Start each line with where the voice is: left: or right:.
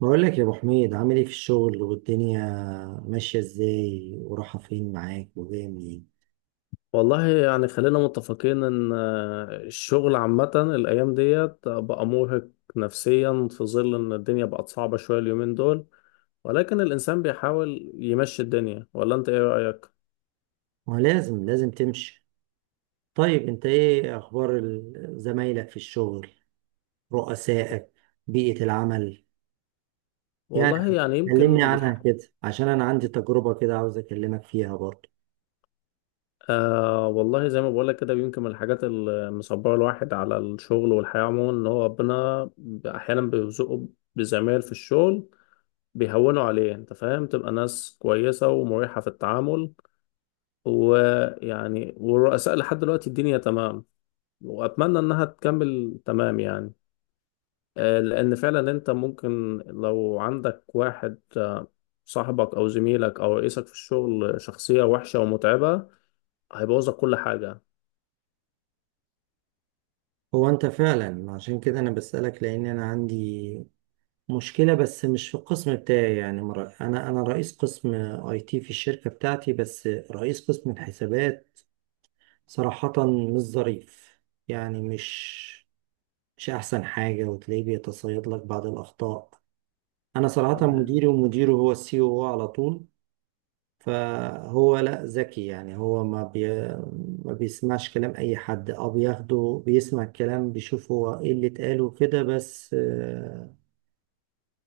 right: بقول لك يا ابو حميد، عامل ايه في الشغل والدنيا ماشيه ازاي ورايحه فين معاك وجايه منين؟
left: والله يعني خلينا متفقين ان الشغل عامة الايام ديت بقى مرهق نفسيا، في ظل ان الدنيا بقت صعبة شوية اليومين دول، ولكن الانسان بيحاول يمشي الدنيا. ولا انت ايه رأيك؟
right: ما لازم لازم تمشي. طيب انت ايه اخبار زمايلك في الشغل، رؤسائك، بيئه العمل؟ يعني
left: والله يعني
right: كلمني
left: يمكن
right: عنها كده عشان انا عندي تجربه كده عاوز اكلمك فيها برضه.
left: والله زي ما بقولك كده، يمكن من الحاجات اللي مصبرة الواحد على الشغل والحياة عموما ان هو ربنا احيانا بيرزقه بزمايل في الشغل بيهونوا عليه، انت فاهم، تبقى ناس كويسة ومريحة في التعامل. ويعني والرؤساء لحد دلوقتي الدنيا تمام، وأتمنى إنها تكمل تمام يعني. لأن فعلا أنت ممكن لو عندك واحد صاحبك أو زميلك أو رئيسك في الشغل شخصية وحشة ومتعبة، هيبوظك كل حاجة.
right: هو انت فعلا عشان كده انا بسالك لان انا عندي مشكلة، بس مش في القسم بتاعي يعني. أنا رئيس قسم أي تي في الشركة بتاعتي، بس رئيس قسم الحسابات صراحة مش ظريف، يعني مش أحسن حاجة، وتلاقيه بيتصيد لك بعض الأخطاء. أنا صراحة
left: تمام.
right: مديري ومديره هو السي او على طول. فهو لا ذكي، يعني هو ما بيسمعش كلام أي حد أو بياخده، بيسمع الكلام، بيشوف هو إيه اللي اتقال وكده، بس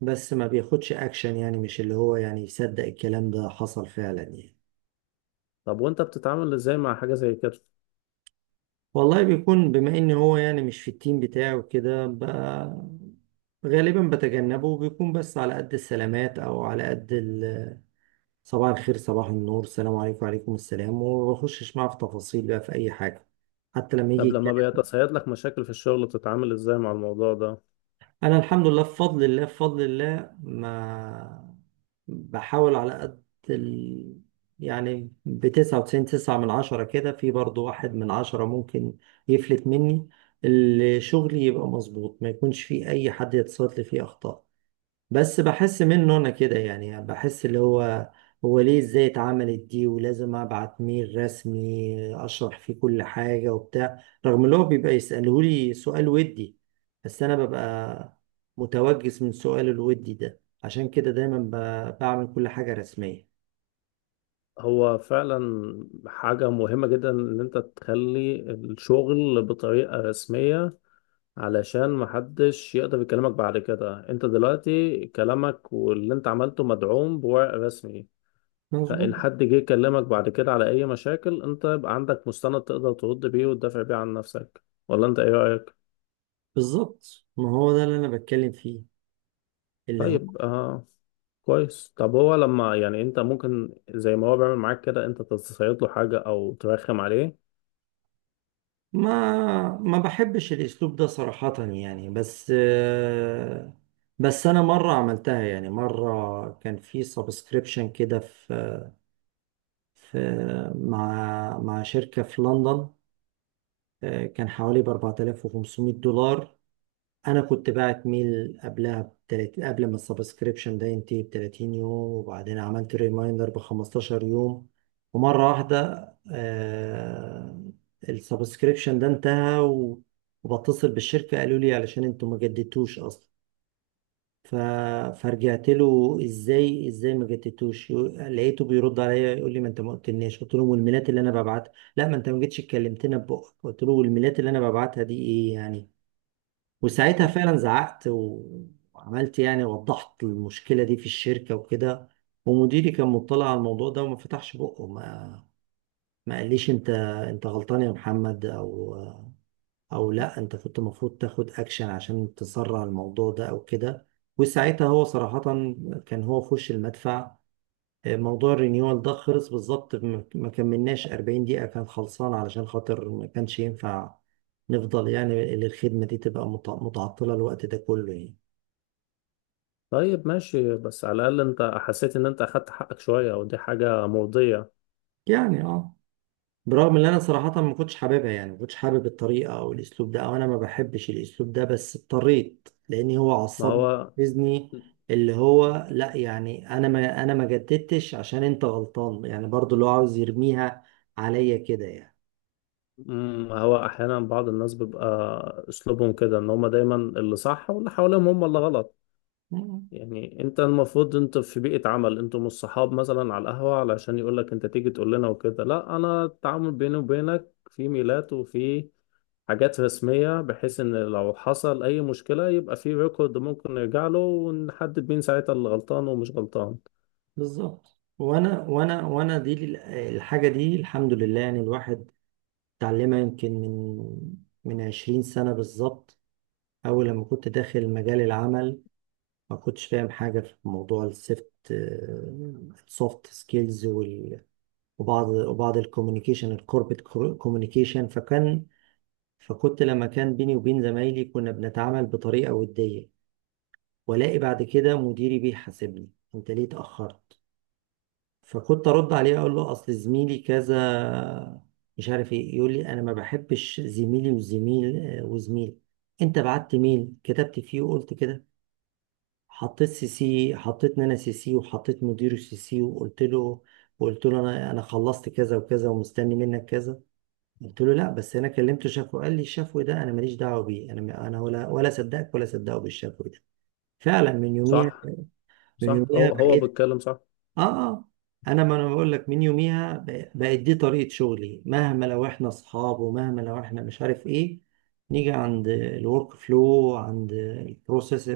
right: بس ما بياخدش أكشن. يعني مش اللي هو يعني يصدق الكلام ده حصل فعلا يعني.
left: طب وأنت بتتعامل إزاي مع حاجة زي كده؟
right: والله بيكون بما ان هو يعني مش في التيم بتاعه وكده، غالبا بتجنبه، وبيكون بس على قد السلامات، او على قد صباح الخير، صباح النور، السلام عليكم، وعليكم السلام، وما بخشش معاه في تفاصيل بقى في اي حاجه حتى لما
left: طب
right: يجي.
left: لما بيتصيد لك مشاكل في الشغل، بتتعامل إزاي مع الموضوع ده؟
right: انا الحمد لله، بفضل الله ما بحاول على قد ال... يعني ب99، تسعة من عشرة كده، في برضو واحد من عشرة ممكن يفلت مني. اللي شغلي يبقى مظبوط، ما يكونش فيه اي حد يتصادف لي فيه اخطاء. بس بحس منه انا كده، يعني بحس اللي هو ليه ازاي اتعملت دي، ولازم ابعت ميل رسمي اشرح فيه كل حاجة وبتاع، رغم اللي هو بيبقى يسألهولي سؤال ودي. بس انا ببقى متوجس من سؤال الودي ده، عشان كده دايما بعمل كل حاجة رسمية.
left: هو فعلا حاجة مهمة جدا إن أنت تخلي الشغل بطريقة رسمية، علشان محدش يقدر يكلمك بعد كده. انت دلوقتي كلامك واللي انت عملته مدعوم بورق رسمي،
right: مظبوط.
left: فان حد جه يكلمك بعد كده على اي مشاكل، انت يبقى عندك مستند تقدر ترد بيه وتدافع بيه عن نفسك. ولا انت ايه رأيك؟
right: بالظبط، ما هو ده اللي انا بتكلم فيه اللي هو.
left: طيب كويس. طب هو لما يعني انت ممكن زي ما هو بيعمل معاك كده، انت تصيد له حاجة او ترخم عليه؟
right: ما بحبش الاسلوب ده صراحة يعني، بس انا مرة عملتها. يعني مرة كان في سبسكريبشن كده، في مع شركة في لندن. كان حوالي ب $4,500. انا كنت بعت ميل قبلها ب30، قبل ما السبسكريبشن ده ينتهي ب 30 يوم، وبعدين عملت ريمايندر ب 15 يوم. ومره واحده السبسكريبشن ده انتهى وبتصل بالشركه، قالوا لي علشان انتوا ما جددتوش اصلا. ف... فرجعت له: ازاي ازاي ما جددتوش؟ لقيته بيرد عليا يقول لي: ما انت ما قلتلناش. قلت له: والميلات اللي انا ببعتها؟ لا ما انت ما جيتش اتكلمتنا ببقك. قلت له: والميلات اللي انا ببعتها دي ايه يعني؟ وساعتها فعلا زعقت وعملت، يعني وضحت المشكلة دي في الشركة وكده. ومديري كان مطلع على الموضوع ده وما فتحش بقه، ما قاليش: انت غلطان يا محمد، او لا انت كنت المفروض تاخد اكشن عشان تسرع الموضوع ده او كده. وساعتها هو صراحة كان هو في وش المدفع. موضوع الرينيوال ده خلص بالظبط، ما كملناش 40 دقيقة كان خلصان، علشان خاطر ما كانش ينفع نفضل، يعني الخدمة دي تبقى متعطلة الوقت ده كله يعني.
left: طيب ماشي، بس على الاقل انت حسيت ان انت اخدت حقك شوية، ودي حاجة مرضية.
right: يعني اه، برغم ان انا صراحة ما كنتش حاببها، يعني ما كنتش حابب الطريقة او الاسلوب ده، او انا ما بحبش الاسلوب ده، بس اضطريت لان هو
left: ما
right: عصبني
left: هو
right: وحفزني. اللي هو لا يعني انا ما جددتش عشان انت غلطان، يعني برضو اللي هو عاوز يرميها عليا كده يعني.
left: هو احيانا بعض الناس بيبقى اسلوبهم كده، ان هم دايما اللي صح واللي حواليهم هم اللي غلط.
right: مم.
left: يعني انت المفروض انت في بيئة عمل، انتوا مش صحاب مثلا على القهوة علشان يقول لك انت تيجي تقول لنا وكده. لا، انا التعامل بيني وبينك في ميلات وفي حاجات رسمية، بحيث ان لو حصل اي مشكلة يبقى في ريكورد ممكن نرجع له ونحدد مين ساعتها اللي غلطان ومش غلطان.
right: بالظبط، وانا دي الحاجة دي الحمد لله يعني، الواحد اتعلمها يمكن من 20 سنة بالظبط، اول لما كنت داخل مجال العمل. ما كنتش فاهم حاجة في موضوع السوفت سكيلز وبعض الكوميونيكيشن الكوربت كوميونيكيشن فكان فكنت لما كان بيني وبين زمايلي كنا بنتعامل بطريقة ودية. والاقي بعد كده مديري بيحاسبني: انت ليه اتأخرت؟ فكنت ارد عليه اقول له: اصل زميلي كذا، مش عارف ايه. يقول لي: انا ما بحبش زميلي وزميل. انت بعت ميل كتبت فيه وقلت كده، حطيت سي سي، حطيت نانا سي سي، وحطيت مدير السي سي، وقلت له انا خلصت كذا وكذا، ومستني منك كذا. قلت له: لا بس انا كلمت شافو. قال لي: الشفو ده انا ماليش دعوه بيه، انا ولا صدقك ولا صدقه بالشفو ده. فعلا من يوميها،
left: صح.
right: من
left: صح،
right: يوميها
left: هو
right: بقيت،
left: بيتكلم صح.
right: اه، اه، ما انا بقول لك من يوميها بقت دي طريقة شغلي. مهما لو احنا اصحاب، ومهما لو احنا مش عارف ايه، نيجي عند الورك فلو، عند البروسيس،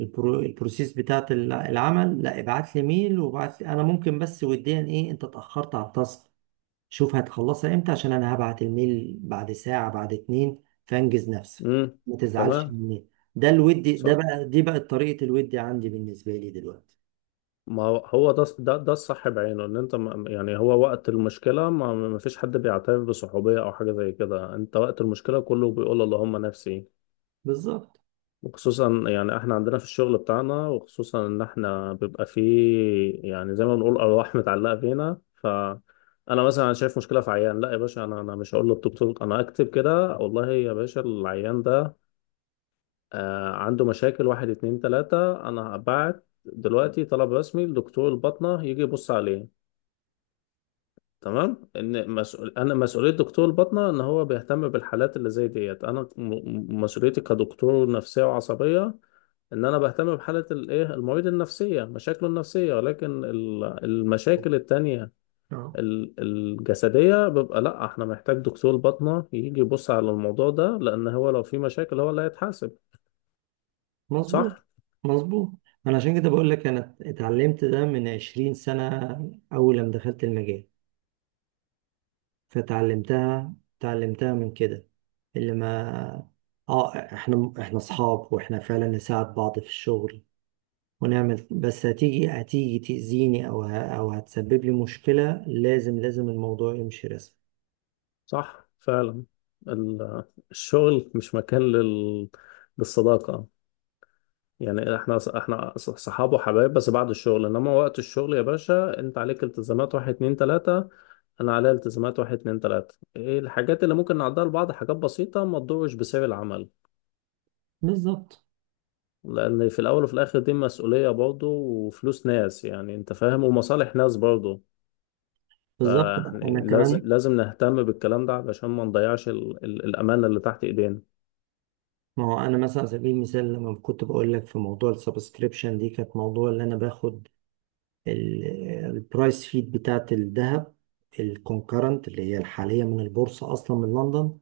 right: البروسيس بتاعت العمل، لا ابعت لي ميل، وابعت لي انا ممكن بس وديا: ايه، انت اتأخرت على التاسك، شوف هتخلصها امتى، عشان انا هبعت الميل بعد ساعة بعد اتنين، فانجز نفسك،
left: امم،
right: ما تزعلش
left: تمام.
right: مني. ده الودي ده
left: صح.
right: بقى، دي بقت طريقة الودي عندي بالنسبة لي دلوقتي.
left: ما هو ده الصح بعينه، ان انت، ما يعني، هو وقت المشكله ما فيش حد بيعترف بصحوبيه او حاجه زي كده. انت وقت المشكله كله بيقول اللهم نفسي.
right: بالظبط.
left: وخصوصا يعني احنا عندنا في الشغل بتاعنا، وخصوصا ان احنا بيبقى فيه يعني زي ما بنقول ارواح متعلقه فينا. انا مثلا شايف مشكله في عيان، لا يا باشا، انا مش هقول للدكتور انا اكتب كده، والله يا باشا العيان ده عنده مشاكل، واحد اتنين تلاته، انا هبعت دلوقتي طلب رسمي لدكتور الباطنه يجي يبص عليه. تمام، ان مسؤول، انا مسؤوليه دكتور الباطنه ان هو بيهتم بالحالات اللي زي ديت. انا مسؤوليتي كدكتور نفسيه وعصبيه ان انا بهتم بحاله الايه المريض النفسيه، مشاكله النفسيه. ولكن المشاكل التانية
right: اه.
left: الجسديه بيبقى لا، احنا محتاج دكتور باطنه يجي يبص على الموضوع ده، لان هو لو في مشاكل هو اللي هيتحاسب.
right: مظبوط
left: صح.
right: مظبوط. ما انا عشان كده بقول لك، انا اتعلمت ده من 20 سنة اول لما دخلت المجال. اتعلمتها من كده. اللي ما اه احنا اصحاب، واحنا فعلا نساعد بعض في الشغل ونعمل، بس هتيجي تأذيني، او او هتسبب لي مشكلة، لازم لازم الموضوع يمشي رسمي.
left: صح فعلا. ال- الشغل مش مكان للصداقه. يعني احنا صحاب وحبايب، بس بعد الشغل. انما وقت الشغل يا باشا، انت عليك التزامات واحد اتنين تلاتة، انا عليا التزامات واحد اتنين تلاتة. ايه الحاجات اللي ممكن نعدها لبعض؟ حاجات بسيطة ما تضرش بسعر العمل.
right: بالظبط
left: لان في الاول وفي الاخر دي مسؤولية برضه، وفلوس ناس، يعني انت فاهم، ومصالح ناس برضه.
right: بالظبط، انا
left: فلازم
right: كمان.
left: لازم نهتم بالكلام ده علشان ما نضيعش الامانة اللي تحت ايدينا.
right: ما هو انا مثلا على سبيل المثال لما كنت بقول لك في موضوع السبسكريبشن دي، كانت موضوع اللي انا باخد البرايس فيد بتاعت الذهب الكونكرنت اللي هي الحالية من البورصة أصلا من لندن،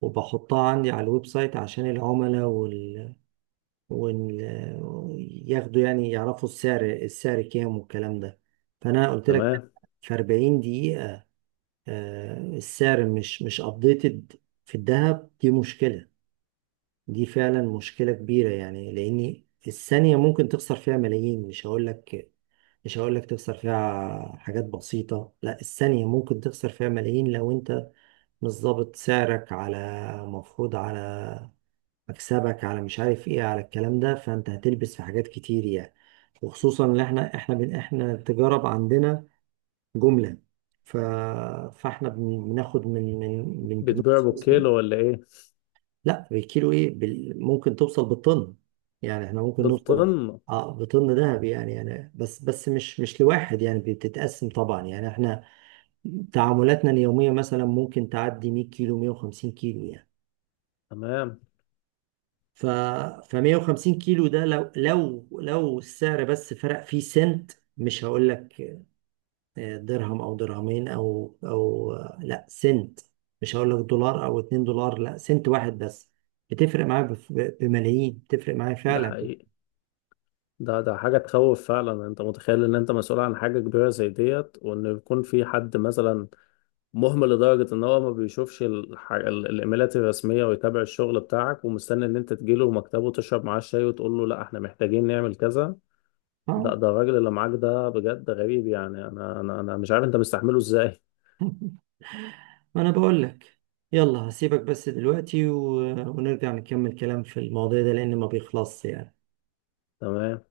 right: وبحطها عندي على الويب سايت عشان العملاء وال... ياخدوا، يعني يعرفوا السعر كام والكلام ده. فأنا قلت لك
left: تمام.
right: في 40 دقيقة السعر مش ابديتد في الذهب، دي مشكلة. دي فعلا مشكلة كبيرة، يعني لأن الثانية ممكن تخسر فيها ملايين. مش هقول لك، مش هقول لك تخسر فيها حاجات بسيطة، لا، الثانية ممكن تخسر فيها ملايين لو أنت مش ظابط سعرك على، مفروض على مكسبك، على مش عارف إيه، على الكلام ده، فأنت هتلبس في حاجات كتير يعني. وخصوصا إن إحنا التجارة عندنا جملة. ف... فإحنا بناخد من بنوك.
left: بتبيع بالكيلو ولا ايه؟
right: لا بالكيلو، ايه ممكن توصل بالطن. يعني احنا ممكن نوصل
left: بالطن؟
right: اه بطن دهب يعني بس مش لواحد يعني، بتتقسم طبعا. يعني احنا تعاملاتنا اليومية مثلا ممكن تعدي 100 كيلو، 150 كيلو يعني.
left: تمام.
right: ف ف 150 كيلو ده لو لو السعر بس فرق فيه سنت، مش هقول لك درهم او درهمين، او او آه، لا سنت، مش هقول لك دولار او $2، لا سنت واحد بس، بتفرق معايا بملايين، بتفرق معايا
left: ده
right: فعلا.
left: حقيقي. ده حاجة تخوف فعلا. انت متخيل ان انت مسؤول عن حاجة كبيرة زي ديت، وان يكون في حد مثلا مهمل لدرجة ان هو ما بيشوفش الايميلات الرسمية ويتابع الشغل بتاعك، ومستني ان انت تجيله مكتبه تشرب معاه الشاي وتقول له لا احنا محتاجين نعمل كذا؟ لا،
right: اه.
left: ده الراجل اللي معاك ده بجد غريب. يعني انا مش عارف انت مستحمله ازاي.
right: ما انا بقول لك، يلا هسيبك بس دلوقتي ونرجع نكمل كلام في المواضيع ده لان ما بيخلصش يعني.
left: تمام.